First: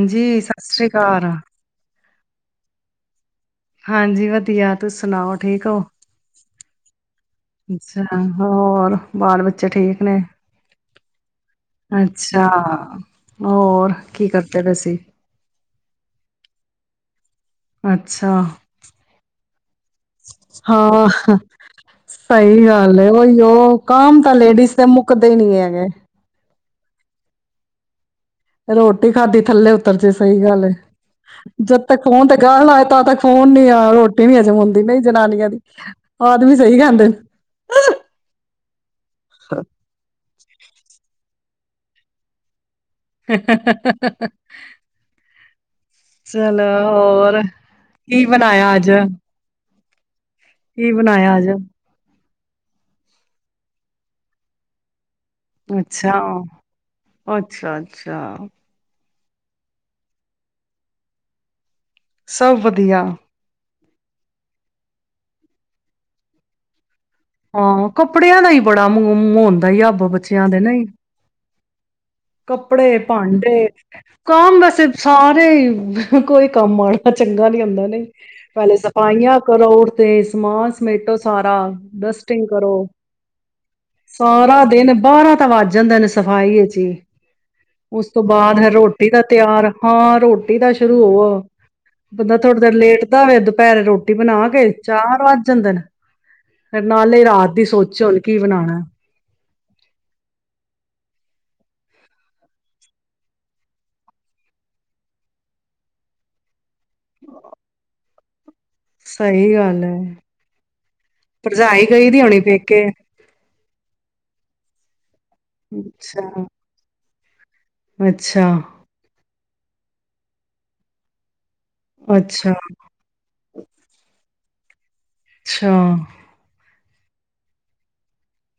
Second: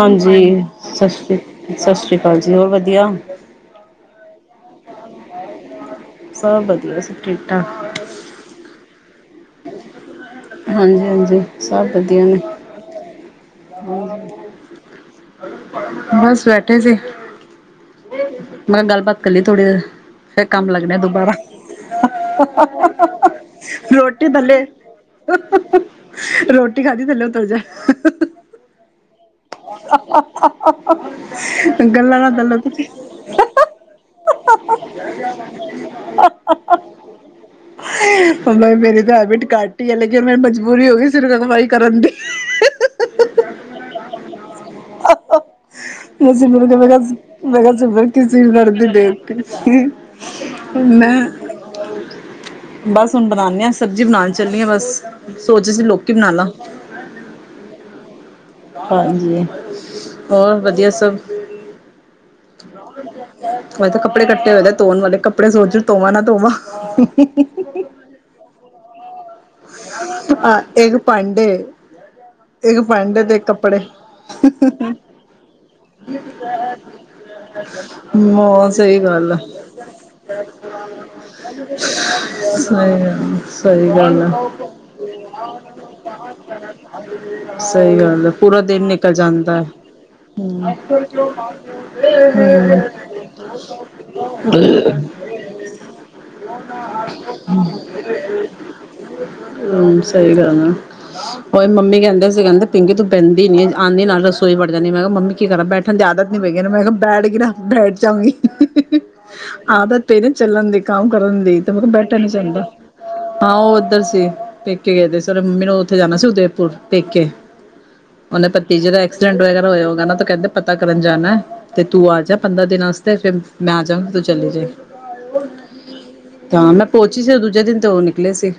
ਹਾਂਜੀ ਸਤਿ ਸ੍ਰੀ- ਸਤਿ ਸ੍ਰੀ ਜੀ ਹੋਰ ਵਧੀਆ? ਹਾਂਜੀ ਵਧੀਆ ਤੁਸੀ ਸੁਣਾਓ ਠੀਕ ਹੋ। ਸਭ ਵਧੀਆ ਸਟ੍ਰੀਟਾ ਅੱਛਾ ਹੋਰ ਬਾਲ ਬੱਚੇ ਠੀਕ ਨੇ? ਹਾਂਜੀ- ਹਾਂਜੀ ਸਭ ਵਧੀਆ ਨੇ ਅੱਛਾ ਹੋਰ ਕੀ ਕਰਦੇ ਪਏ ਸੀ? ਬਸ ਬੈਠੇ ਸੀ ਮੈਂ ਅੱਛਾ ਕਿਹਾ ਗੱਲਬਾਤ ਕਰ ਲਇਏ ਥੋੜੀ ਦੇਰ ਫਿਰ ਕੰਮ ਲੱਗਣੇ ਦੁਬਾਰਾ ਹਾਂ ਸਹੀ ਗੱਲ ਹੈ ਉਹੀ ਉਹ ਕੰਮ ਰੋਟੀ ਤਾਂ ਥੱਲੇ ਲੇਡੀਜ਼ ਦੇ ਮੁੱਕਦੇ ਹੀ ਨੀ ਹੈਗੇ ਰੋਟ ਟੀ ਖਾਦੀ ਥੱਲੇ ਉਤੱਰ ਜਾਏ ਰੋਟੀ ਖਾਧੀ ਥੱਲੇ ਉੱਤਰ ਜੇ ਸਹੀ ਗੱਲ ਜਦ ਤੱਕ ਗੱਲਾਂ ਫੋਨ ਤੇ ਥੱਲੇ ਗੱਲ ਨਾ ਹੋਏ ਤਾਂ ਉਤਰ ਤੱਕ ਫੋਨ ਨੀ ਆ ਰੋਟੀ ਨੀ ਹਜਮ ਹੁੰਦੀ ਨਹੀਂ ਜਨਾਨੀਆਂ ਦੀ ਆਦਮੀ ਸਹੀ ਕਹਿੰਦੇ ਨੇ ਐਡਮਿਟ ਕਰ ਲੀ ਹੈ ਲੇਕਿਨ ਮੈ ਮਜਬੂਰੀ ਹੋ‌ ਗਈ ਸੀ ਜੇ ਦਂਵਾਈ ਕਰਨ ਦੀ- [unintelligible] ਮੈਂ ਚਲੋ ਸਿਮਰ ਕੇ ਮੈਂ ਕਿਹਾ ਹੋਰ ਮੈਂ ਕਿਹਾ ਸਿਮਰ ਕੀ ਕਿਸ ਵੀ ਬਣਾਇਆ ਲੜਦੀ ਅੱਜ ਦੇਖ [unintelligible] ਕੀ ਮੈਂ ਬਣਾਇਆ ਅੱਜ? ਬਸ ਹੁਣ ਬਣਾਾਨੇ ਆਾਂ ਸਬਜ਼ੀ ਬਣਾਣ ਚੱਲੀ ਹਾਂ ਬਸ ਸੋਚ ਰਹੀ ਸੀ ਲੋਕੀ ਬਣਾ ਅੱਛਾ- ਲਾ ਅੱਛਾ- ਅੱਛਾ ਹਾਂਜੀ ਹੋਰ ਵਧੀਆ ਸਭ। ਸਭ ਵਧੀਆ [unintelligible] ਮੈਂ ਤਾਂ ਕੱਪੜੇ ਕਡੇ ਹੋਏ ਨੇ ਧੋਣ ਵਾਲੇ ਕੱਪੜੇ ਸੋਚ ਰਹੀ ਧੋਵਾਂ ਨਾ ਧੋਵਾਂ। ਹਾਂ ਕੱਪੜਿਆਂ ਨਾਲ ਹੀ ਹੀ ਅੱਬ ਬੱਚਿਆਂ ਦੇ ਨਹੀਂ ਇਕ ਡ ਕੱਪੜੇ ਭਾਂਡੇ ਕੰਮ ਵੈਸੇ ਸਾਰੇ ਕੋਈ ਕੰਮ ਆਣਾ ਚੰਗਾ ਨੀ ਹੁੰਦਾ ਨਹੀਂ ਮ ਪਹਿਲੇ ਸਹੀ ਗੱਲ ਆ ਸਫਾਈਆਂ ਕਰੋ ਉੱਠਦੇ ਸਮਾਨ ਸਮੇਟੋ ਸਾਰਾ ਡਸਟਿੰਗ ਕਰੋ ਸਹੀ ਗੱਲ ਸਹੀ ਗੱਲ ਆ ਦਿਨਬਾਰਾ ਤਾਂ ਵੱਜ ਜਾਂਦਾ ਨ ਸਫਾਈ ਹ ਜੀ ਸਹੀ ਉਸ ਤੋਂ ਗੱਲ ਆ ਬਾਅਦ ਪੂਰਾ ਫ ਦਿਨ ਰੋਟੀ ਨਿਕਲ ਦਾ ਜਾਂਦਾ ਤਿਆਰ ਹੈ ਹਾਂ ਰੋਟੀ ਦਾ ਸ਼ੁਰੂ ਹੋ ਬੰਦਾ ਥੋੜ੍ਹੀ ਦੇਰ ਹੂੰ, ਲੇਟ ਦਾ ਹੋੇ ਦੁਪਹਿਰੇ ਰੋਟੀ ਬਣਾ ਕੇ ਚਾਰ ਵੱਜ ਜਾਂਦੇ ਨੇ ਫ ਨਾਲੇ ਰਾਤ ਦੀ ਸੋਚਿਓਨ ਕੀ ਬਣਾਉਣਾ ਹਮ ਸਹੀ ਗੱਲ ਆ ਉਹੀ ਮੰਮੀ ਕਹਿੰਦੇ ਸੀ ਕਹਿੰਦੇ ਪਿੰਕੀ ਤੂੰ ਬਹਿੰਦੀ ਨੀ ਆਉਂਦੀ ਨਾਲ ਰਸੋਈ ਵੜ ਜਾਂਦੀ ਮੈਂ ਕਿਹਾ ਮੰਮੀ ਕੀ ਕਰਾਂ ਬੈਠਣ ਦੀ ਯਿਆਦਤ ਨੀ ਪਈਗੀ ਮੈਂ ਕਿਹਾ ਬੈਠ ਗ ਨਾ ਬੈਠ ਜਾਊਗੀ ਸਹੀ ਗੱਲ ਹੈ ਆਦਤ ਪ ਨਾ ਚੱਲਣ ਦੀ ਕੰਮ ਕਰਨ ਦੀ ਤੇ ਮੈਂ ਭਰਜਾਈ ਕਿਹਾ ਗਈ ਬੈਠਾ ਦੀ ਨੀ ਹੋਣੀ ਜਾਂਦਾ ਪੇਕੇ ਹਾਂ ਪੇਕੇ ਗਏ ਸੀ ਰੇ ਮੰਮੀ ਨੂੰ ਉੱਥੇ ਜਾਣਾ ਅੱਛਾ ਸੀ ਉਦੇੈਪੁਰ ਪੇਕੇ ਅੱਛਾ ਉਹੇ ਭਤੀਜੇ ਦਾ ਐਕਸੀਡੈਂਟ ਵਗੈਰਾ ਹੋਇਆ ਤੋਂ ਕਹਿੰਦੇ ਪਤਾ ਕਰਨ ਜਾਣਾ ਤੇ ਤੂੰ ਆ ਜਾ ਅੱਛਾ ਪੰਦਰਾਂ ਦਿਨ ਵਸ ਫਿਰ ਮੈਂ ਆ ਜਾਗੀ ਚਲੇ ਜਾਏ ਅੱਛਾ ਤਾਂ ਮੈਂ ਪਹੁੰਚੀ ਸੀ ਉਹ ਦੂਜੇ ਦਿਨ ਤੇ ਉਹ ਨਿਕਲੇ ਸੀ।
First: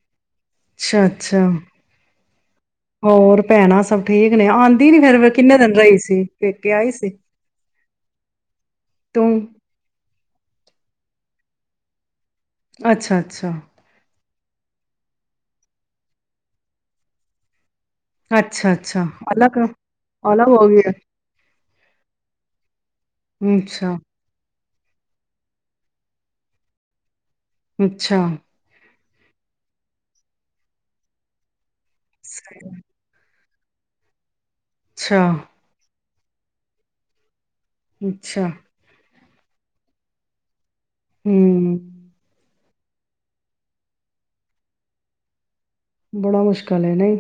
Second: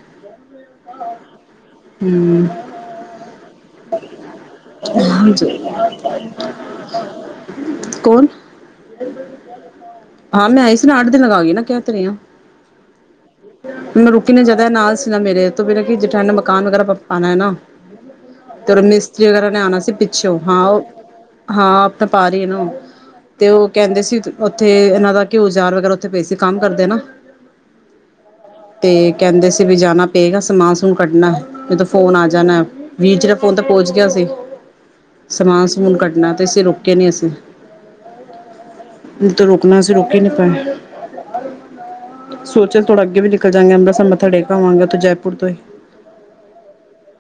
ਅੱਛਾ- ਅੱਛਾ ਹਮ ਹੋਰ ਭੈਣਾਂ ਸਭ ਠੀਕ ਨੇ। ਆਉਂਦੀ ਨੀ ਫੇਿਰ, ਕਿੰਨੇ ਦਿਨ ਰਹੀ ਸੀ? ਪੇਕੇ ਆਈ ਸੀ ਕੌਣ ਤੂੰ। ਕਹਿ ਤੇ ਰਹੀ ਹਾਂ। ਅੱਛਾ ਅੱਛਾ। ਕਿੰਨੇ ਜਣੇ ਨਾਲ ਸੀ। ਮੇਰੇ ਤੇ ਮੇਰਾ ਕਿ ਜੇਠਾਨੀ ਨੇ ਮਕਾਨ ਵਗੈਰਾ ਪਣਾ ਹੈ ਨਾ। ਅੱਛਾ ਤੇ ਉਹ ਅੱਛਾ ਮਿਸਤਰੀ ਵਗੈਰਾ ਅਲੱਗ ਨੇ ਆਉਣਾ ਸੀ ਪਿੱਛੋ। ਅਲੱਗ ਹਾਂ ਹੋ ਗਈ ਉਹ ਹੈ ਹਾਂ, ਆਪਣਾ ਪਾ ਰਹੀ ਹੈ ਨ ੳਹ। ਤੇ ਉਹ ਅੱਛਾ ਕਹਿੰਦੇ ਸੀ ਤੇ ਇਹਨਾਂ ਦਾ ਘਿਓ ਅਚਾਰ ਉਥੇ ਪਏ ਸੀ ਕੰਮ ਕਰਦੇ ਆ ਨਾ ਅੱਛਾ। ਤੇ ਕਹਿੰਦੇ ਸੀ ਵੀ ਜਾਣਾ ਪਏਗਾ ਸਮਾਨ ਸੁਮੂਨ ਕੱਢਣਾ ਹੈ। ਨਹੀ ਤਾਂ ਫੋਨ ਆ ਜਾਣਾ, ਸਹੀ। ਵੀਰ ਜੀ ਫੋਨ ਤ ਪਹੁੰਚ ਗਿਆ ਸੀ। ਅੱਛਾ ਸਮਾਨ ਸਮੂਨ ਕੱਡ ਨਾ ਤੇ ਅਸੀ ਰੁੱਕੇ ਨੀ ਅਸੀਂ। ਅੱਛਾ। ਰੁਕਣਾ ਸੀਂ ਰੁਕ ਹੀ ਨਹੀਂ ਪਾਏ। ਹੂੰ। ਸੋਚਿਆ ਥੋੜਾ ਅੱਗੇ ਵੀ ਨਿਕਲ ਜਾਣੇ ਆਂ, ਅਮਿ੍ਤਸਰ ਮੱਥਾ ਟੇਕ ਲੇ ਵਾਂਗ ਜੈਪੁਰ ਤੋ ਬੜਾ ਮੁਸ਼ਕਿਲ ਹੈ। ਨਹੀਂ।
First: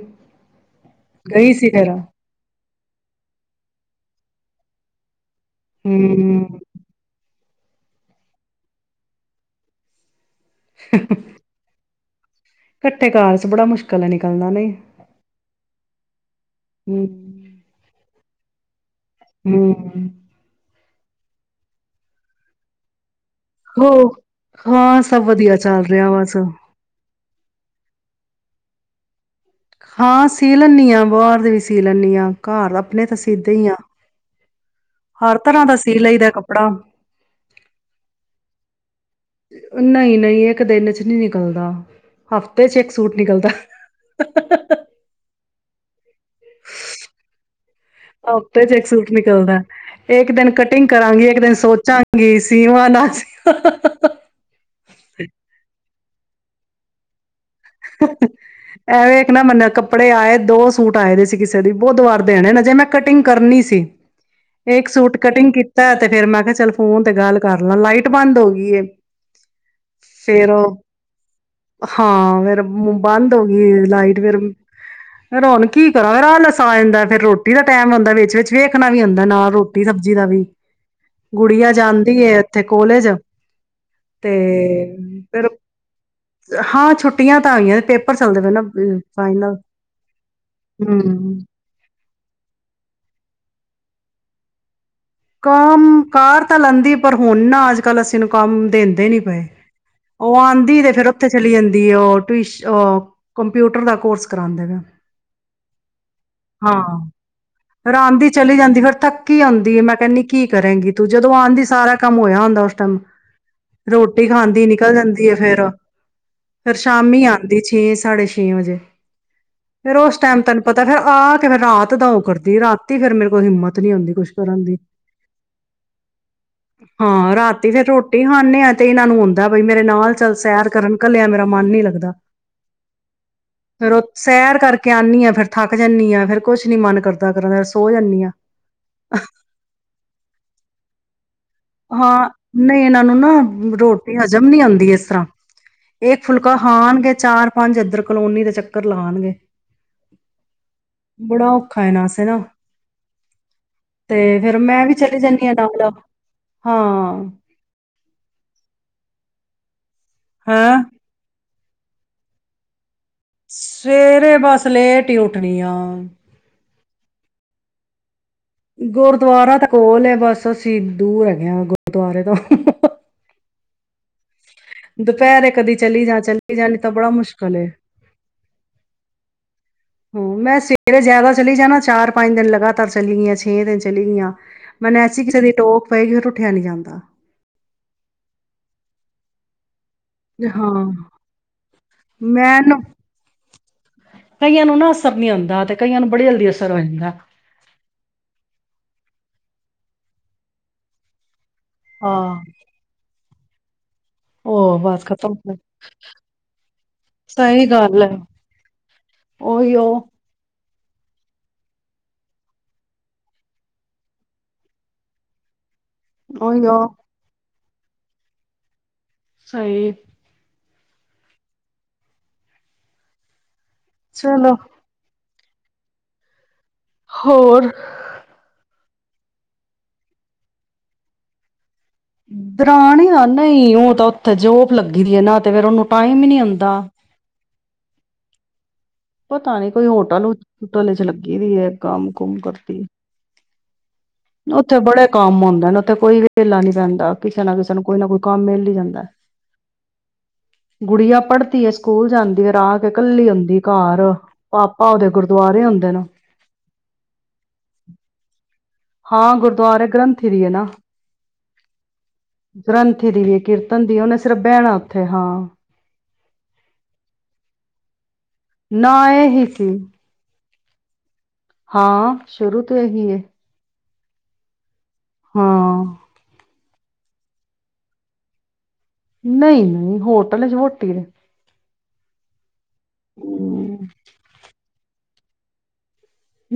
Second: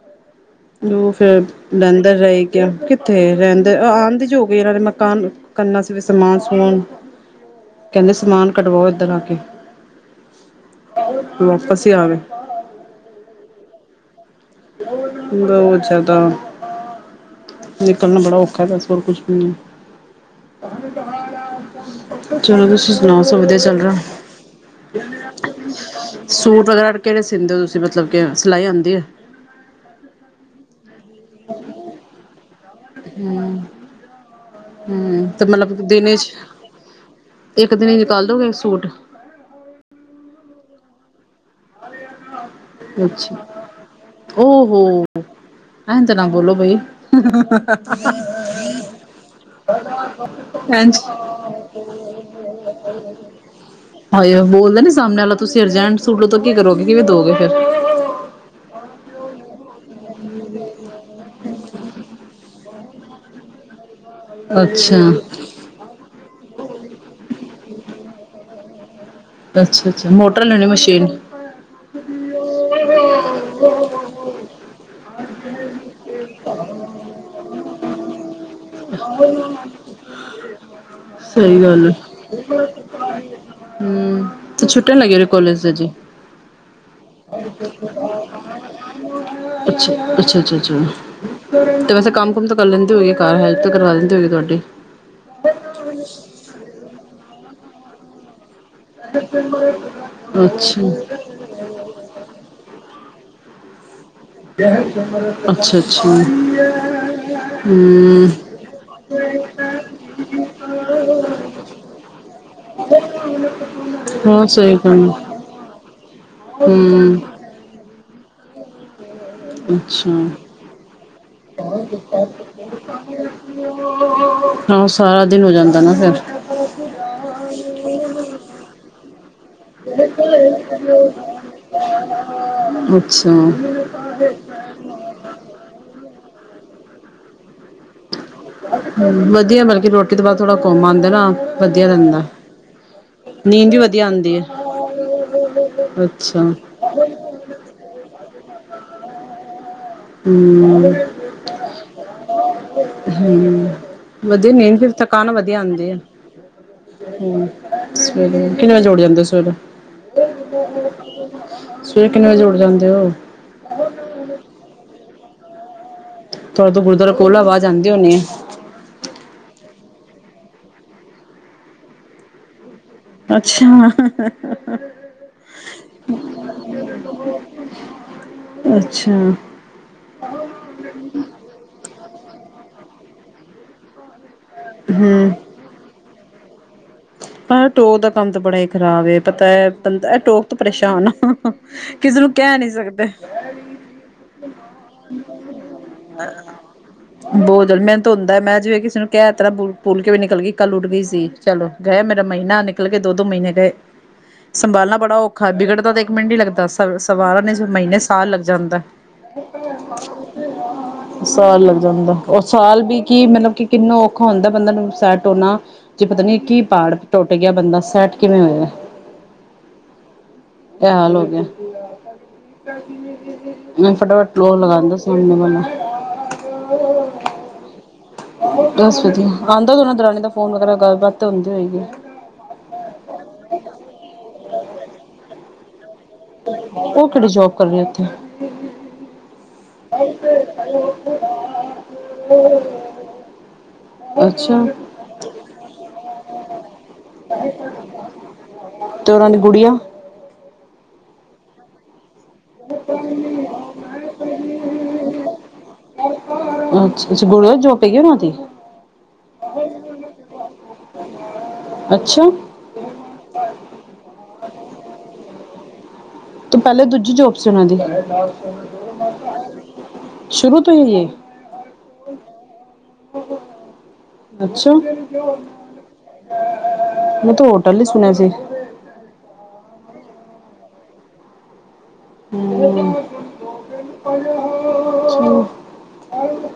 ਉਹ ਫੇਰ ਗਈ ਸੀ ਤੇਰਾ ਰਹਿੰਦਾ ਰਹੇ ਕਿੱਥੇ ਰਹਿੰਦੇ? ਆਂਦੇ ਜੋ ਹੋ ਗਏ ਇਹਨਾਂ ਦੇ ਮਕਾਨ ਕਰਨਾ ਸੀ ਵੀ ਸਮਾਨ ਹੂੰ ਸਮੂਨ ਕਹਿੰਦੇ ਸਮਾਨ ਕਡਵਾਓ ਇੱਧਰ ਆ ਕੇ ਵਾਪਸ ਤੇ ਆਵੇ ਇਕੱਠੇ ਘਰ ਚ ਬੜਾ ਮੁਸ਼ਕਿਲ ਹੈ ਨਿਕਲ ਕੂੜਾ ਔ ਚ ਸ਼ਰਦਾ ਹੂੰ ਨਿਕਲਣਾ ਬੜਾ ਔਖਾ ਦਸ ਹੂੰ ਚਲੇ ਸੀਂ ਹੋ ਹਾਂ ਸਭ ਵਧੀਆ ਚੱਲ ਰਿਹਾ ਵਸ ਸਦੇ ਹੋ ਤੁਸੀਂ ਮਤਲਬ ਕੇ ਸਿਲਾਈ ਆਉਂਦੀ ਏ ਹਾਂ ਸੀ ਲੈਂਦੀ ਹਾਂ ਬਾਹਰ ਦੇ ਵੀ ਸੀ ਲੈਂਦੀ ਹਾਂ ਘਰ ਆਪਣੇ ਤਾਂ ਸੀਦੇ ਹੀ ਆ ਹਮ ਹਰ ਤੇ ਤਰ੍ਹਾਂ ਮਤਲਬ ਦਾ ਸੀ ਦਿਨ ਲਈਦਾ ਚ ਕੱਪੜਾ ਇੱਕ ਦਿਨ ਚ ਨਿਕਾਲ ਦੋਗੇ ਸੂਟ ਨਹੀਂ ਨਹੀਂ ਇੱਕ ਦਿਨ ਚ ਨਹੀਂ ਨਿਕਲਦਾ ਹਫ਼ਤੇ ਚ ਇੱਕ ਸੂਟ ਅੱਛਾ ਨਿਕਲਦਾ ਉਹ ਹੋ ਹਾਂਜੀ ਤਰ੍ਹਾਂ ਬੋਲੋ ਬਾਈ ਹਫ਼ਤੇ ਚ ਇੱਕ ਸੂਟ ਨਿਕਲਦਾ ਇੱਕ ਦਿਨ ਕਟਿੰਗ ਕਰਾਂਗੀ ਇੱਕ ਦਿਨ ਸੋਚਾਂਗੀ ਸੀਵਾਂ ਨਾ ਸੀਵਾ ਹਾਏ ਬੋਲਦੇ ਨੀ ਸਾਹਮਣੇ ਵਾਲਾ ਤੁਸੀਂ ਅਰਜੈਂਟ ਸੂਟ ਲੋ ਤਾਂ ਕੀ ਕਰੋਗੇ ਕਿਵੇਂ ਦੋਗੇ ਫੇਿਰ ਐਵੇਂ ਇੱਕ ਨਾ ਮੰਨ ਕੱਪੜੇ ਆਏ ਦੋ ਸੂਟ ਆਏ ਦੇ ਸੀ ਕਿਸੇ ਦੀ ਬੁੱਧਵਾਰ ਦੇਣੇ ਨੇ ਜੇ ਮੈਂ ਕਟਿੰਗ ਕਰਨੀ ਸੀ ਇੱਕ ਅੱਛਾ ਸੂਟ ਕਟਿੰਗ ਕੀਤਾ ਤੇ ਫੇਰ ਮੈਂ ਕਿਹਾ ਚੱਲ ਫੋਨ ਤੇ ਗੱਲ ਕਰ ਲਾ ਲਾਈਟ ਟ ਬੰਦ ਹੋ ਗਈ ਅੱਛਾ ਅੱਛਾ ਮੋਟਰ ਫੇਰ ਲੈਣੀ ਉਹ ਮਸ਼ੀਨ ਹਾਂ ਫੇਰ ਬੰਦ ਹੋ ਗਈ ਲਾਈਟ ਫੇਿਰ ਰੌਣਕੀ ਆਲਸ ਆ ਜਾਂਦਾ ਫਿਰ ਰੋਟੀ ਦਾ ਟੈਮ ਹੁੰਦਾ ਵਿੱਚ ਵਿੱਚ ਵੇਖਣਾ ਵੀ ਹੁੰਦਾ ਨਾਲ ਰੋਟੀ ਸਬਜ਼ੀ ਦਾ ਵੀ ਸਹੀ ਗੁੜੀਆਂ ਗੱਲ ਜਾਂਦੀ ਇੱਥੇ ਕੋਲੇਜ ਹਮ ਤੇ ਛੁੱਟਣ ਲੱਗੇ ਹੋ ਫਿਰ ਕਾਲਜ ਦਾ ਜੀ ਹਾਂ ਛੁੱਟੀ ਫਾਈਨਲ ਅੱਛਾ ਅੱਛਾ ਅੱਛਾ ਅੱਛਾ ਹੂੰ ਤੇ ਵੈਸੇ ਕੰਮ ਕੁਮ ਤਾਂ ਕਰ ਲੈਂਦੇ ਹੋਏ ਗੇ ਹੈਲਪ ਤਾਂ ਕਰਵਾ ਦਿੰਦੀ ਹੋਗੀ ਤੁਹਾਡੀ ਕਮ ਕਾਰ ਤਾਂ ਲੈਂਦੀ ਪਰ ਹੁਣ ਨਾ ਅੱਜ ਕੱਲ ਅਸੀਂ ਨੂੰ ਕੰਮ ਦਿੰਦੇ ਨੀ ਪਏ ਉਹ ਆਉਂਦੀ ਤੇ ਫੇਰ ਅੱਛਾ ਉੱਥੇ ਚਲੀ ਜਾਂਦੀ ਉਹ ਟ ਉਹ ਕਮ ਕੰਪਿਊਟਰ ਦਾ ਕੋਰਸ ਕਰਾਉਂਦੇ ਪਏ ਅੱਛਾ ਅੱਛਾ ਹਾਂ ਹ ਫੇਰ ਆਉਂਦੀ ਚਲੀ ਜਾਂਦੀ ਫੇਰ ਥੱਕੀ ਆਉਂਦੀ ਹੈ ਮੈਂ ਕਹਿੰਦੀ ਕੀ ਕਰੇਗੀ ਤੂੰ ਜਦੋਂ ਆਂਦੀ ਸਾਰਾ ਕੰਮ ਹੋਇਆ ਹੁੰਦਾ ਉਸ ਟਾਈਮ ਰੋਟੀ ਹਾਂ ਖਾਂਦੀ ਸਹੀ ਨਿਕਲ ਗੱਲ ਜਾਂਦੀ ਫੇਰ ਫੇਰ ਹਮ ਸ਼ਾਮੀ ਆਉਂਦੀ ਛੀ ੇਛੇ ਸਾਡੇ ਛੇ ਵਜੇ ਫੇਿਰ ਉਸ ਅੱਛਾ ਟਾਈਮ ਤੈਨੂੰ ਪਤਾ ਫੇਿਰ ਆ ਕੇ ਫਿਰ ਰਾਤ ਦਾ ਉਹ ਕਰਦੀ ਰਾਤੀ ਫੇਿਰ ਮੇਰੇ ਕੋਲ ਹਿੰਮਤ ਨੀ ਹੁੰਦੀ ਕੁੱਛ ਕਰਨ ਦੀ ਹਾਂ ਸਾਰਾ ਦਿਨ ਹੋ ਜਾਂਦਾ ਨਾ ਫਿਰ ਹਾਂ ਰਾਤੀ ਫੇਰ ਰੋਟੀ ਖਾਂਦੇ ਹ ਇਹਨਾਂ ਨੂੰ ਜਾਂ ਬਈ ਮੇਰੇ ਨਾਲ ਚੱਲ ਸੈਰ ਕਰਨ ਕਲਿਆਂ ਮੇਰਾ ਮਨ ਨਹੀਂ ਲੱਗਦਾ। ਅੱਛਾ ਫਿਰ ਉਹ ਸੈਰ ਕਰਕੇ ਆਨੀ ਆ ਫੇਰ ਥੱਕ ਜਾਨੀ ਆਂ। ਫਿਰ ਕੁਛ ਨੀ ਮਨ ਕਰਦਾ ਕਰਨ ਅਸ- ਹੂ ਵਧੀਆ ਬਲਕੀ ਰੋਟੀ- ਕਿਤੇ ਬਾਅਦ ਥੋੜਾ ਘੁੰਮ ਆਂਦੇ ਨਾ- ਵਧੀਆ ਰਹਿੰਦਾ ਹਾਂ, ਨਹੀਂ ਇਹਨਾਂ ਨੂੰ ਨਾ ਨੀਂਦ ਵੀ ਵਧੀਆ ਰੋਟੀ ਆਂਦੀ ਏ ਹਜ਼ਮ ਨੀ ਹੁੰਦੀ ਇਸ ਤਰ੍ਹਾਂ। ਏਕ ਅੱਛਾ ਫੁਲਕਾ ਖਾਣਗੇ ਚਾਰ ਪੰਜ ਇੱਧਰ ਕਲੋਨੀ ਦੇ ਚੱਕ- ੱਕਰ ਲਾਣਗੇ। ਹੂੰਅ- ਔਖਾ ਇਹਨਾਂ ਵਾਸਤੇ ਨਾ ਹੂੰਅ ਤੇ ਵਧੀਆ ਫੇਰ ਨੀਂਦ ਮੈਂ ਫਿਰ ਵੀ ਚਲੀ ਥਕਾਨ ਜਾਂਦੀ ਹਾਂ ਵਧੀਆ ਆਂਦੀ ਨਾਲ ਆ। ਹਾਂ ਹੂੰ -ਸਵੇਰੇ ਕਿੰਨੇ ਵਜੇ ਉਠ ਜਾਂਦੇ ਸਵੇ ਹੈਂ [inaudible] [unintelligible] ਸਵੇਰੇ ਕਿੰਨੇ ਵਜੇ ਉਠ ਜਾਂਦੇ ਹੋ? ਸਵੇਰੇ ਬਸ ਲੇਟ- ਟੀ ਉੱਠਣੀ ਆ। ਤੁਹਾਡੇ ਗੁਰਦੁਆਰਾ ਕੋਲ ਆ ਆਵਾਜ ਆਂਦੀ ਹੁਣੀ ਆ। ਗੁਰਦੁਆਰਾ ਤਾਂ ਕੋਲ ਹੈ। ਬਸ ਅਸੀਂ ਦੂਰ ਐਗੇ ਆ ਗੁਰਦੁਆਰੇ ਤੋਂ। ਹਾਹਾ ਅੱਛਾ। ਦੁਪਹਿਰੇ ਕਦੀ ਚਲੀ ਜਾ ਚਲੀ ਜਾ ਨਈ ਤਾਂ ਬੜਾ ਮੁਸ਼ਕਲ ਏ। ਅੱਛਾ ਹੂੰ, ਮੈਂ ਸਵੇਰੇ ਜ਼ਿਆਦਾ ਚਲੀ ਜਾ ਨਾ ਚਾਰ- ਪੰਜ ਦਿਨ ਲਗਾਤਾਰ ਚਲੀ ਗਈ ਆਂ। ਛੇ ਦਿਨ ਚਲੀ ਗਈ ਆਂ। ਮੈਨੂੰ ਐਸੀ ਹੂੰ ਕਿਸੇ ਦੀ ਟੋਕ ਪਈ ਫੇਰ ਉਠ- ਉਠਿਆ ਨੀ ਜਾਂਦਾ। ਨਾ ਟੋਅ ਦਾ ਕੰਮ ਤਾਂ ਬੜਾ ਹੀ ਖਰਾਬ ਏ। ਪਤਾ ਏ ਰੋਕ ਟੋਕ ਤੋਂ ਹਾਂ ਪਰੇਸ਼ਾਨ ਆ। ਹਾਹਾ-ਕਿਸੇ ਨੂੰ ਕਹਿ ਨੀ ਮੈਨੂੰ ਸਕਦੇ। ਕਈਆਂ ਨੂੰ ਨਾ ਅਸਰ ਨਹੀਂ ਹੁੰਦਾ ਤੇ ਕਈਆਂ ਨੂੰ ਬੜੀ ਜਲਦੀ ਅਸਰ ਹੋ ਜਾਂਦਾ ਬਹੁ ਜਦ ਮੈਨੂ ਤੇ ਹੁੰਦਾ ਏ ਮੈਂ ਜੇ ਕਿਸੇ ਨੂੰ- ਤੇਰਾ ਪੂਲ ਕੇ ਵੀ ਨਿਕਲ ਗਈ ਕੱਲ ਉਟ ਗਈ ਸੀ ਚਲੋ ਗਏ ਮੇਰਾ ਹਾਂ ਮਹੀਨਾ ਨਿਕਲ ਗਏ। ਦੋ -ਦੋਮਹੀਨੇ- [inaudible] ਉਹ ਸੰਭਾਲਣਾ ਬਸ ਬੜਾ ਖਤਮ ਔਖਾ ਹੋ। ਵਿਗੜਦਾ ਤੇ ਇੱਕ ਮਿੰਟ ਨੀ ਲੱਗਦਾ। ਸ ਸਵਾਰਨੇ'ਚ ਸਹੀ ਮਹੀਨੇ ਗੱਲ ਹੈ ਸਾਲ ਲੱਗ ਜਾਂਦਾ। ਉਹੀਓ ਸਾਲ ਲੱਗ ਜਾਂਦਾ। ਉਹ ਸਾਲ ਵੀ ਕੀ ਮਤਲਬ ਕਿ ਕਿੰਨਾ ਔਖਾ ਹੁੰਦਾ ਬੰਦਾ ਨੂੰ ਸੈਟ ਹੋਣਾ। ਜੇ ਪਤਾ ਨੀ ਕਿ- ਉਹੀਓ ਪਹਾੜ ਟੁੱਟ ਗਿਆ। ਬੰਦਾ- ਸੱਟ ਕਿਵੇਂ ਹੋਏਗਾ? ਸਈ। ਐ ਹਾਲ ਹੋ ਗਿਆ। ਮ ਫਟਾਫਟ ਲੋ ਚਲੋ ਲਗਾਂਦੇ ਸੀ ਹੁਣ- [unintelligible] ਹੋਰ ਬਸ ਵਧੀਆ ਆਉਂਦਾ ਦਰਾਨੀ ਫੋਨ ਵਗੈਰਾ ਗੱਲਬਾਤ ਹੁੰਦੀ ਹੋ ਗਏ ਦਰਾਣੀ ਆ ਨਹੀਂ ਉਹ ਤਾਂ ਉੱਥੇ ਜੋਬ ਲੱਗੀ ਦੀ ਹੈ ਨਾ ਤੇ ਫਿਰ ਉਹਨ ਟਾਈਮ ਹੀ ਨੀ ਆਉਂਦਾ ਕਰੀ ਉੱਥੇ ਪਤਾ ਨੀ ਕੋਈ ਹੋਟਲ ਹੋਟਲ ਚ ਲੱਗੀ ਵੀ ਹੈ ਕੰਮ ਕੁਮ ਕਰਦੀ ਅੱਛਾ ਉੱਥੇ ਬੜੇ ਕੰਮ ਆਉਦੇ ਨੇ ਉੱਥੇ ਕੋਈ ਵੀ ਹੇਲਾ ਨੀ ਪੈਂਦਾ ਕਿਸੇ ਨਾ ਕਿਸੇ ਨੂੰ ਕੋਈ ਨਾ ਕੋਈ ਕੰਮ ਮੇਿਲ ਹੀ ਜਾਂਦਾ ਤੇ ਉਹਨਾਂ ਦੀ ਗੁੜੀਆ ਗੁੜੀਆਂ ਪੜ੍ਹਦੀ ਹੈਏ ਸਕੂਲ ਜਾਂਦੀ ਰਾਤ ਕੱਲੀ ਆਉਂਦੀ ਘਰ ਪਾਪਾ ਉਹਦੇ ਗੁਰਦੁਆਰੇ ਆੁੰਦੇ ਨੇ ਅੱਛਾ ਅੱਛਾ ਗੁੜੀਆ ਜੋਬ ਹੈਗੀ ਉਹਨਾਂ ਦੀ ਹਾਂ ਗੁਰਦੁਆਰੇ ਗ੍ਰੰਥੀ ਦੀ ਹੈ ਨਾ ਅੱਛਾ ਗ੍ਰੰਥੀ ਦੀ ਵੀ ਹੈ ਕੀਰਤਨ ਦੀ ਉਹਨੇ ਸਿਰਫ ਬਹਿਣਾ ਉੱਥੇ ਹ ਹਾਂ ਤੇ ਪਹਿਲੇ ਦੂਜੀ ਜੋਬ ਸੀ ਉਹਨਾਂ ਦੀ ਨ ਇਹ ਹੀ ਸੀ ਸ਼ੁਰੂ ਤੋਂ ਹੀ ਹਾਂ ਸ਼ੁਰੂ ਤੋਂ ਇਹੀ ਹੈ ਅੱਛਾ ਥ ਯੂ ਹਾਂ ਮੈਂ ਤੂੰ ਹੋਟਲ ਹੀ ਸੁਣਿਆ ਸੀ ਨਹੀਂ ਨਹੀਂ ਹੋਟਲ ਚ ਮੋਟੀ ਨੇ ਹੁੰ। ਹਮ [unintelligible] [unintelligible]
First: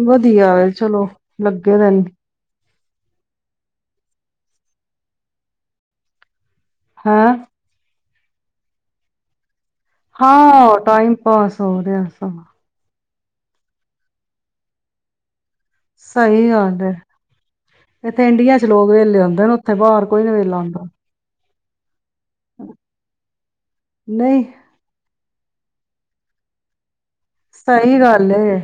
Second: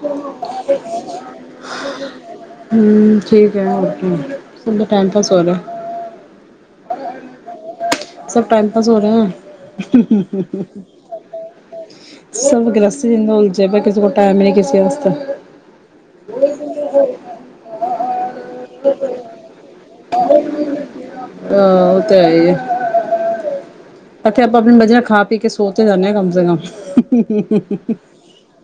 ਵਧੀਆ ਵੇ ਚਲੋ ਲੱਗੇ ਰੇਨ। ਹੁੰ, ਠੀਕ ਏ, ਓਕੇ, ਸਬ ਦਾ ਟਾਈਮ ਪਾਸ ਹੋ ਰਿਆ। ਹਾਂ। ਸਭ ਟਾਈਮ ਪਾਸ ਹੋ ਰਹੇ ਐ। ਹਾਂ ਟਾਈਮ ਪਾਸ ਹੋ ਰਿਹਾ ਸ [unintelligible] ਈਨੇ ਉਲਝੇ ਪਏ ਕਿਸੇ ਕੋਲ ਟਾਈਮ ਨੀ ਕਿਸੇ ਆਸਤੇ। [unintelligible] ਤੇ ਇੰਡੀਆ ਚ ਲੋਕ ਵੇਲੇੇ ਹੁੰਦੇ ਨੇ ਉਥੇ ਤੇ ਬਾਹਰ ਕੋਈ ਨੀ ਵੇਲਾ ਹੁੰਦਾ। [unintelligible] ਤੇ। ਅਤੇ ਨਹੀਂ ਆਪਾ ਆਪਣੀ ਮਜੀ ਨਾਲ ਖਾ ਪੀ ਕੇ ਸੋਂ ਸੋ ਤੇ ਜਾਂਨੇ ਆ ਕਮ ਸੇ ਕਮ। ਸਹੀ ਗੱਲ ਐ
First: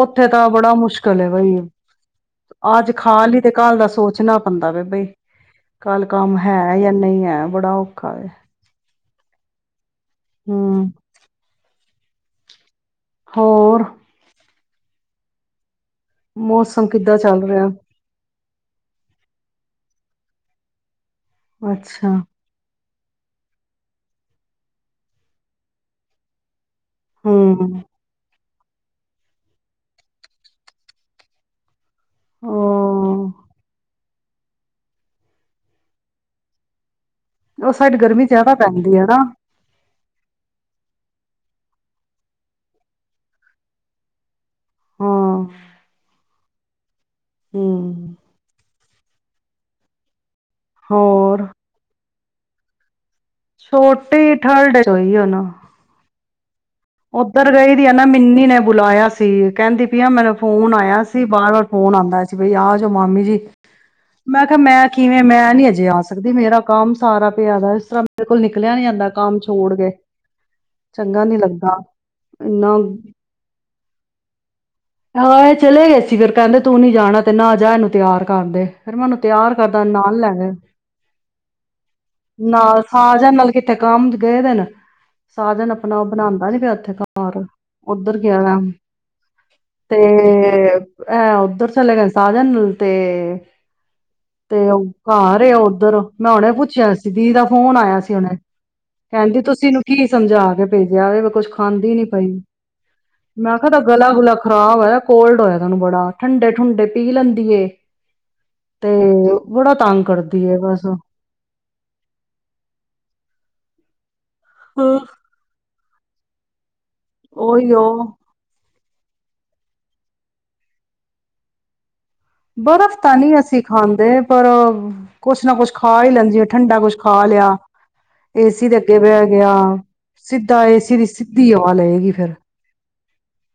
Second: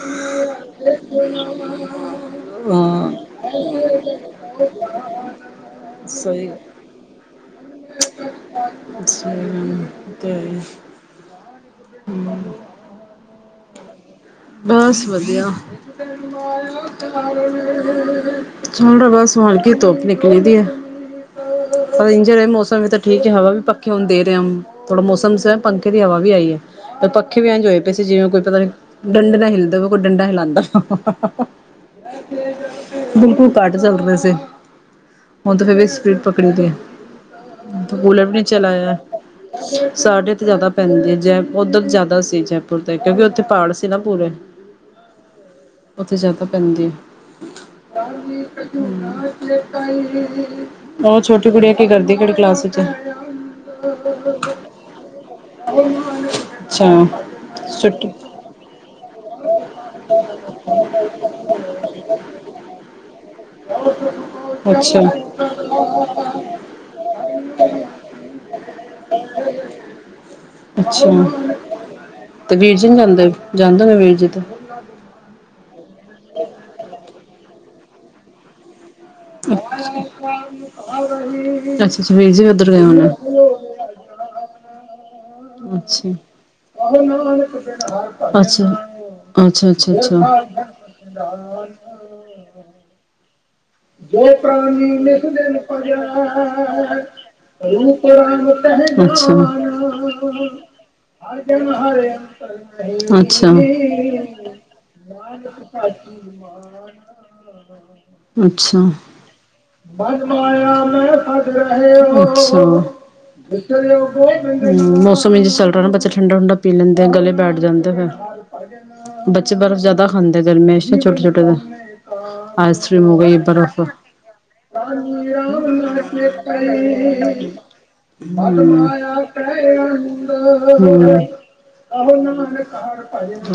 ਉੱਥੇ ਤਾਂ ਬੜਾ ਮੁਸ਼ਕਿਲ ਏ ਬਈ ਅੱਜ ਹਾਂ ਖਾਲ ਲੀ ਤੇ ਕੱਲ ਦਾ ਸੋਚਨਾ ਪੈਂਦਾ ਵੇ ਬਈ, ਕੱਲ ਕੰਮ ਸਹੀ ਹੈ ਯਾ ਨਈ ਹੈ ਬੜਾ ਓਖਾ ਐ। [unintelligible] ਤੇ। [unintelligible] ਹੋਰ। ਬਸ ਵਧੀਆ। [unintelligible] ਮੌਸਮ ਕਿੱਦਾਂ ਚੱਲ ਰਿਹਾ [unintelligible] ਹੋਰ ਕੀ ਧੁੱਪ ਨਿਕਲੀ ਦੀ ਏ ਪਰ ਅੱਛਾ ਇੰਜਰ ਮੌਸਮ ਵੀ ਤੇ ਠੀਕ ਏ ਹਵਾ ਵੀ ਪੱਖੇ ਹੁਨ ਦੇ ਰਹੇਮ ਥੋੜ੍ਹਾ ਮੌਸਮ ਸ ਪੰਖੇ ਦੀ ਹਵਾ ਵੀ ਆਈ ਏ। ਪੱਖੇ ਵੀ ਏਂਜ ਹੋਏ ਹਮ ਪਏ ਸੀ ਜਿਵੇਂ ਕੋਈ [unintelligible] ਡੰਡੇ ਨਾ ਹਿਲਦਾਵੇ ਕੋਈ ਡੰਡਾ ਹਿਲਾਂਦਾ। ਉਹ ਬਿਲਕੁਲ ਕੱਟ ਚਲਦੇ ਸੀ। ਹੁਨ ਤੇ ਫੇਰ ਵੀ ਸਪਰੀਟ ਪਕੜੀ ਦੀ। ਉਹ ਹੁਨ ਸਾਈਡ ਤਾ ਕੂਲਰ ਗਰਮੀ ਵੀ ਜ਼ਿਆਦਾ ਪੈਂਦੀ ਚਲਾਆ ਹੈ ਨਾ ਸਾਡੇ ਤੇ ਜ਼ਿਆਦਾ ਪੈਂਦੇ ਜ਼ੇ ਉੱਧਰ ਜ਼ਿਆਦਾ ਸੀ ਜੈਪੁਰ ਦੇ ਕਿਉਂਕਿ ਉੱਥੇ ਪਹਾੜ ਸ ਨਾ ਪੂਰੇ ਹਾਂ ਉੱਥੇ ਜ਼ਿਆਦਾ ਪੰਜਦੇ ਹ ਹਮ ਵੀ ਚਨਾ ਚਲੇ ਕ ਉਹ ਛੋਟੀ ਕੁੜੀਆਂ ਕੀ ਕਰਦੀ ਕਿ ਕਲਾਸ ' ਛੋਟੇ ਠਰਡਈ ਉਹ ਨਾ ਅੱਛਾ ਉੱਧਰ ਗਈ ਦੀ ਆ ਨਾ ਛੁੱਟੀ ਮਿੰਨੀ ਨੇ ਬੁਲਾਇਆ ਸੀ ਕਹਿੰਦੀ ਪਆ ਮੈਨੂੰ ਫੋਨ ਆਇਆ ਸੀ ਬਾਰ ਵਾਰ ਫੋਨ ਆਉਂਦਾ ਸੀ ਬਈ ਆ ਜਾ ਮਾਮੀ ਜੀ ਮੈਂ ਕਿਹਾ ਮੈਂ ਅੱਛਾ ਕਿਵੇਂ ਮੈਂ ਨੀ ਅਜੇ ਆ ਸਕਦੀ ਮੇਰਾ ਕੰਮ ਸਾਰਾ ਪਿਆ ਦਾ ਇਸ ਤਰ੍ਹਾਂ ਮੇਰੇ ਕੋਲ ਨਿਕਲਿਆ ਨੀ ਆਦਾ ਕੰਮ ਛੋੜ ਕੇ ਅੱਛਾ ਚੰਗਾ ਨੀ ਲੱਗਦਾ ਤੇ ਵੀਰ ਇੰਨਾ ਜਨ ਜਾਂਦੇ ਜਾਂਦੇ ਨੇ ਵੀਰ ਜੇ ਤੋਂ ਹਾਂ ਚਲੇ ਗੇ ਫ਼ਿਰ ਕਹਿੰਦੇ ਤੂੰ ਨੀ ਜਾਣਾ ਤੇ ਨਾ ਜਾ ਇਹਨੂੰ ਤਿਆਰ ਕਰਦੇ ਫੇਿਰ ਮੈਨੂੰ ਤਿਆਰ ਕਰਦਾ ਨਾਲ ਲੈ ਅੱਛਾ ਗਏ ਅੱਛਾ ਵੀਰ ਜੀ ਉੱਧਰ ਗਏ ਨਾਲ ਹੋਣੇ। ਸਾਜਨ ਨਾਲ ਕਿਥੇ ਕੰਮ ਗਏ ਦਿਨ ਸਾਜਨ ਆਪਣਾ ਅੱਛਾ। ਬਣਾਉਂਦਾ ਨੀ ਪਿਆ ੱਥੇ ਘਰ ਉੱਧਰ ਗਿਆ ਅੱਛਾ ਅੱਛਾ ਅੱਛਾ ਤੇ ਅੱਛਾ। ਹੈ ਉੱਧਰ ਚਲੇ ਗਏ ਸਾਜਨ ਤੇ ਜੋ ਤੇ ਉਹ ਪ੍ਰਾਣੀ ਨਿਖ ਘਰ ਏ ਦਿਨ ਪ ਉੱਧਰ ਮੈਂ ਹੁਣੇ ਪੁੱਛਿਆ ਸੀ ਦੀ ਦਾ ਫੋਨ ਆਇਆ ਰੂਪ ਸੀ ਹੁਣੇ ਰ ਕਛ ਕਹਿੰਦੀ ਤੁਸੀਂ ਇਹਨੂੰ ਕੀ ਸਮਝਾ ਕੇ ਭੇਜਿਆ ਵੇ ਕੁੱਝ ਖਾਂਦੀ ਨੀ ਪਈ ਹਜ ਮੈਂ ਹ ਕਿਹਾ ਤਾਂ ਗਲਾ ਗੁਲਾ ਖ਼ਰਾਬ ਹੋਇਆ ਕੋਲਡ ਹੋਇਆ ਤੈਨੂੰ ਬੜਾ ਠੰਡੇ ਠੁੰਡੇ ਪੀ ਲੈਂਦੀ ਅੱਛਾ ਤੇ ਬੜਾ ਤੰਗ ਬਵਾ ਕਰਦੀ ਏ ਬਸ ਮੈਂ ਫ ਅੱਛਾ ਹਮ ਮੌਸਮ ਵੀ ਚੱਲ ਰਿਹਾ ਨਾ ਬ ਡ ਪੀ ਲੈਂਦੇ ਗਲੇ ਬੈਠ ਉਹੀਓ ਜਾਂਦੇ ਫਿਰ ਬੱਚੇ ਬਰਫ਼ ਜਿਆਦਾ ਖਾਂਦੇ ਗਰਮੇ ਛੋਟੇ ਛੋਟੇ ਦਾ ਬਰ ਹੋ ਗਈ ਬਰਫ਼ ਕੁਛ ਨਾ ਕੁਛ ਖਾ ਹੀ ਲੈਂਦੀ ਹੈ, ਠੰਡਾ ਕੁਛ ਖਾ ਲਿਆ ਏਸੀ ਦੇ ਅੱਗੇ ਬਹਿ ਗਿਆ ਸਿੱਧਾ ਏਸੀ ਦੀ ਸਿੱਧੀ ਹਵਾ ਲਏਗੀ ਫਿਰ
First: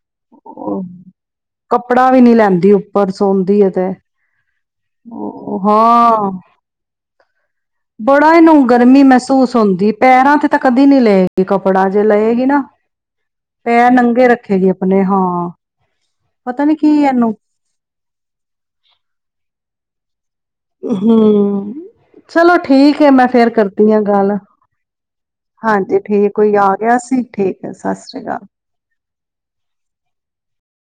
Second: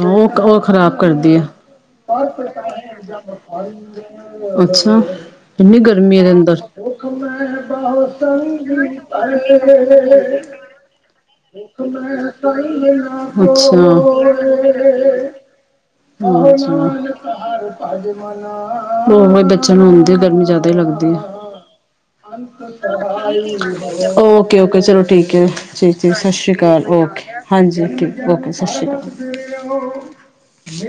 ਉਹ ਉਹ ਖਰਾਬ ਕਰਦੀ ਆ ਦੀ ਤੇ ਅੱਛਾ ਉਹ ਇੰਨੀ ਗਰਮੀ ਦੇ ਹਾਂ ਅੰਦਰ ਬੜਾ ਇਹਨੂੰ ਗਰਮੀ ਮਹਿਸੂਸ ਹੁੰਦੀ ਪੈਰਾਂ ਤੇ ਤਾਂ ਕਦੀ ਨੀ ਲਏਗੀ ਕੱਪੜਾ ਜੇ ਲਏਗੀ ਨਾ ਅੱਛਾ ਪੈਰ ਨੰਗੇ ਰੱਖੇਗੀ ਆਪਣੇ ਹਾਂ ਪਤਾ ਨੀ ਕੀ ਇਹਨੂੰ ਹਾਂ ਉਹਹੀ ਬੱਚਿਆਂ ਨੂੰ ਆਉਂਦੇ ਆ ਗਰਮੀ ਚ ਜਿਆਦਾ ਲੱਗਦੀ ਆ ਹਮ ਚਲੋ ਠੀਕ ਹੈ ਮੈਂ ਫੇਰ ਕਰਦੀ ਹਾਂ ਗੱਲ ਓਕੇ ਓਕੇ ਚਲੋ ਠੀਕ ਜੀ ਜੀ ਹਾਂਜੀ ਸਤਿ ਠੀਕ ਸ੍ਰੀ ਕੋਈ ਆ ਅਕਾਲ ਗਿਆ ਸੀ ਓਕੇ ਠੀਕ ਹੈ ਸਤਿ ਹਾਂਜੀ ੀ ਸ੍ਰੀ ਅਕਾਲ ਓਕੇ ਸਤਿ੍ਰੀ ਅਕਾਲ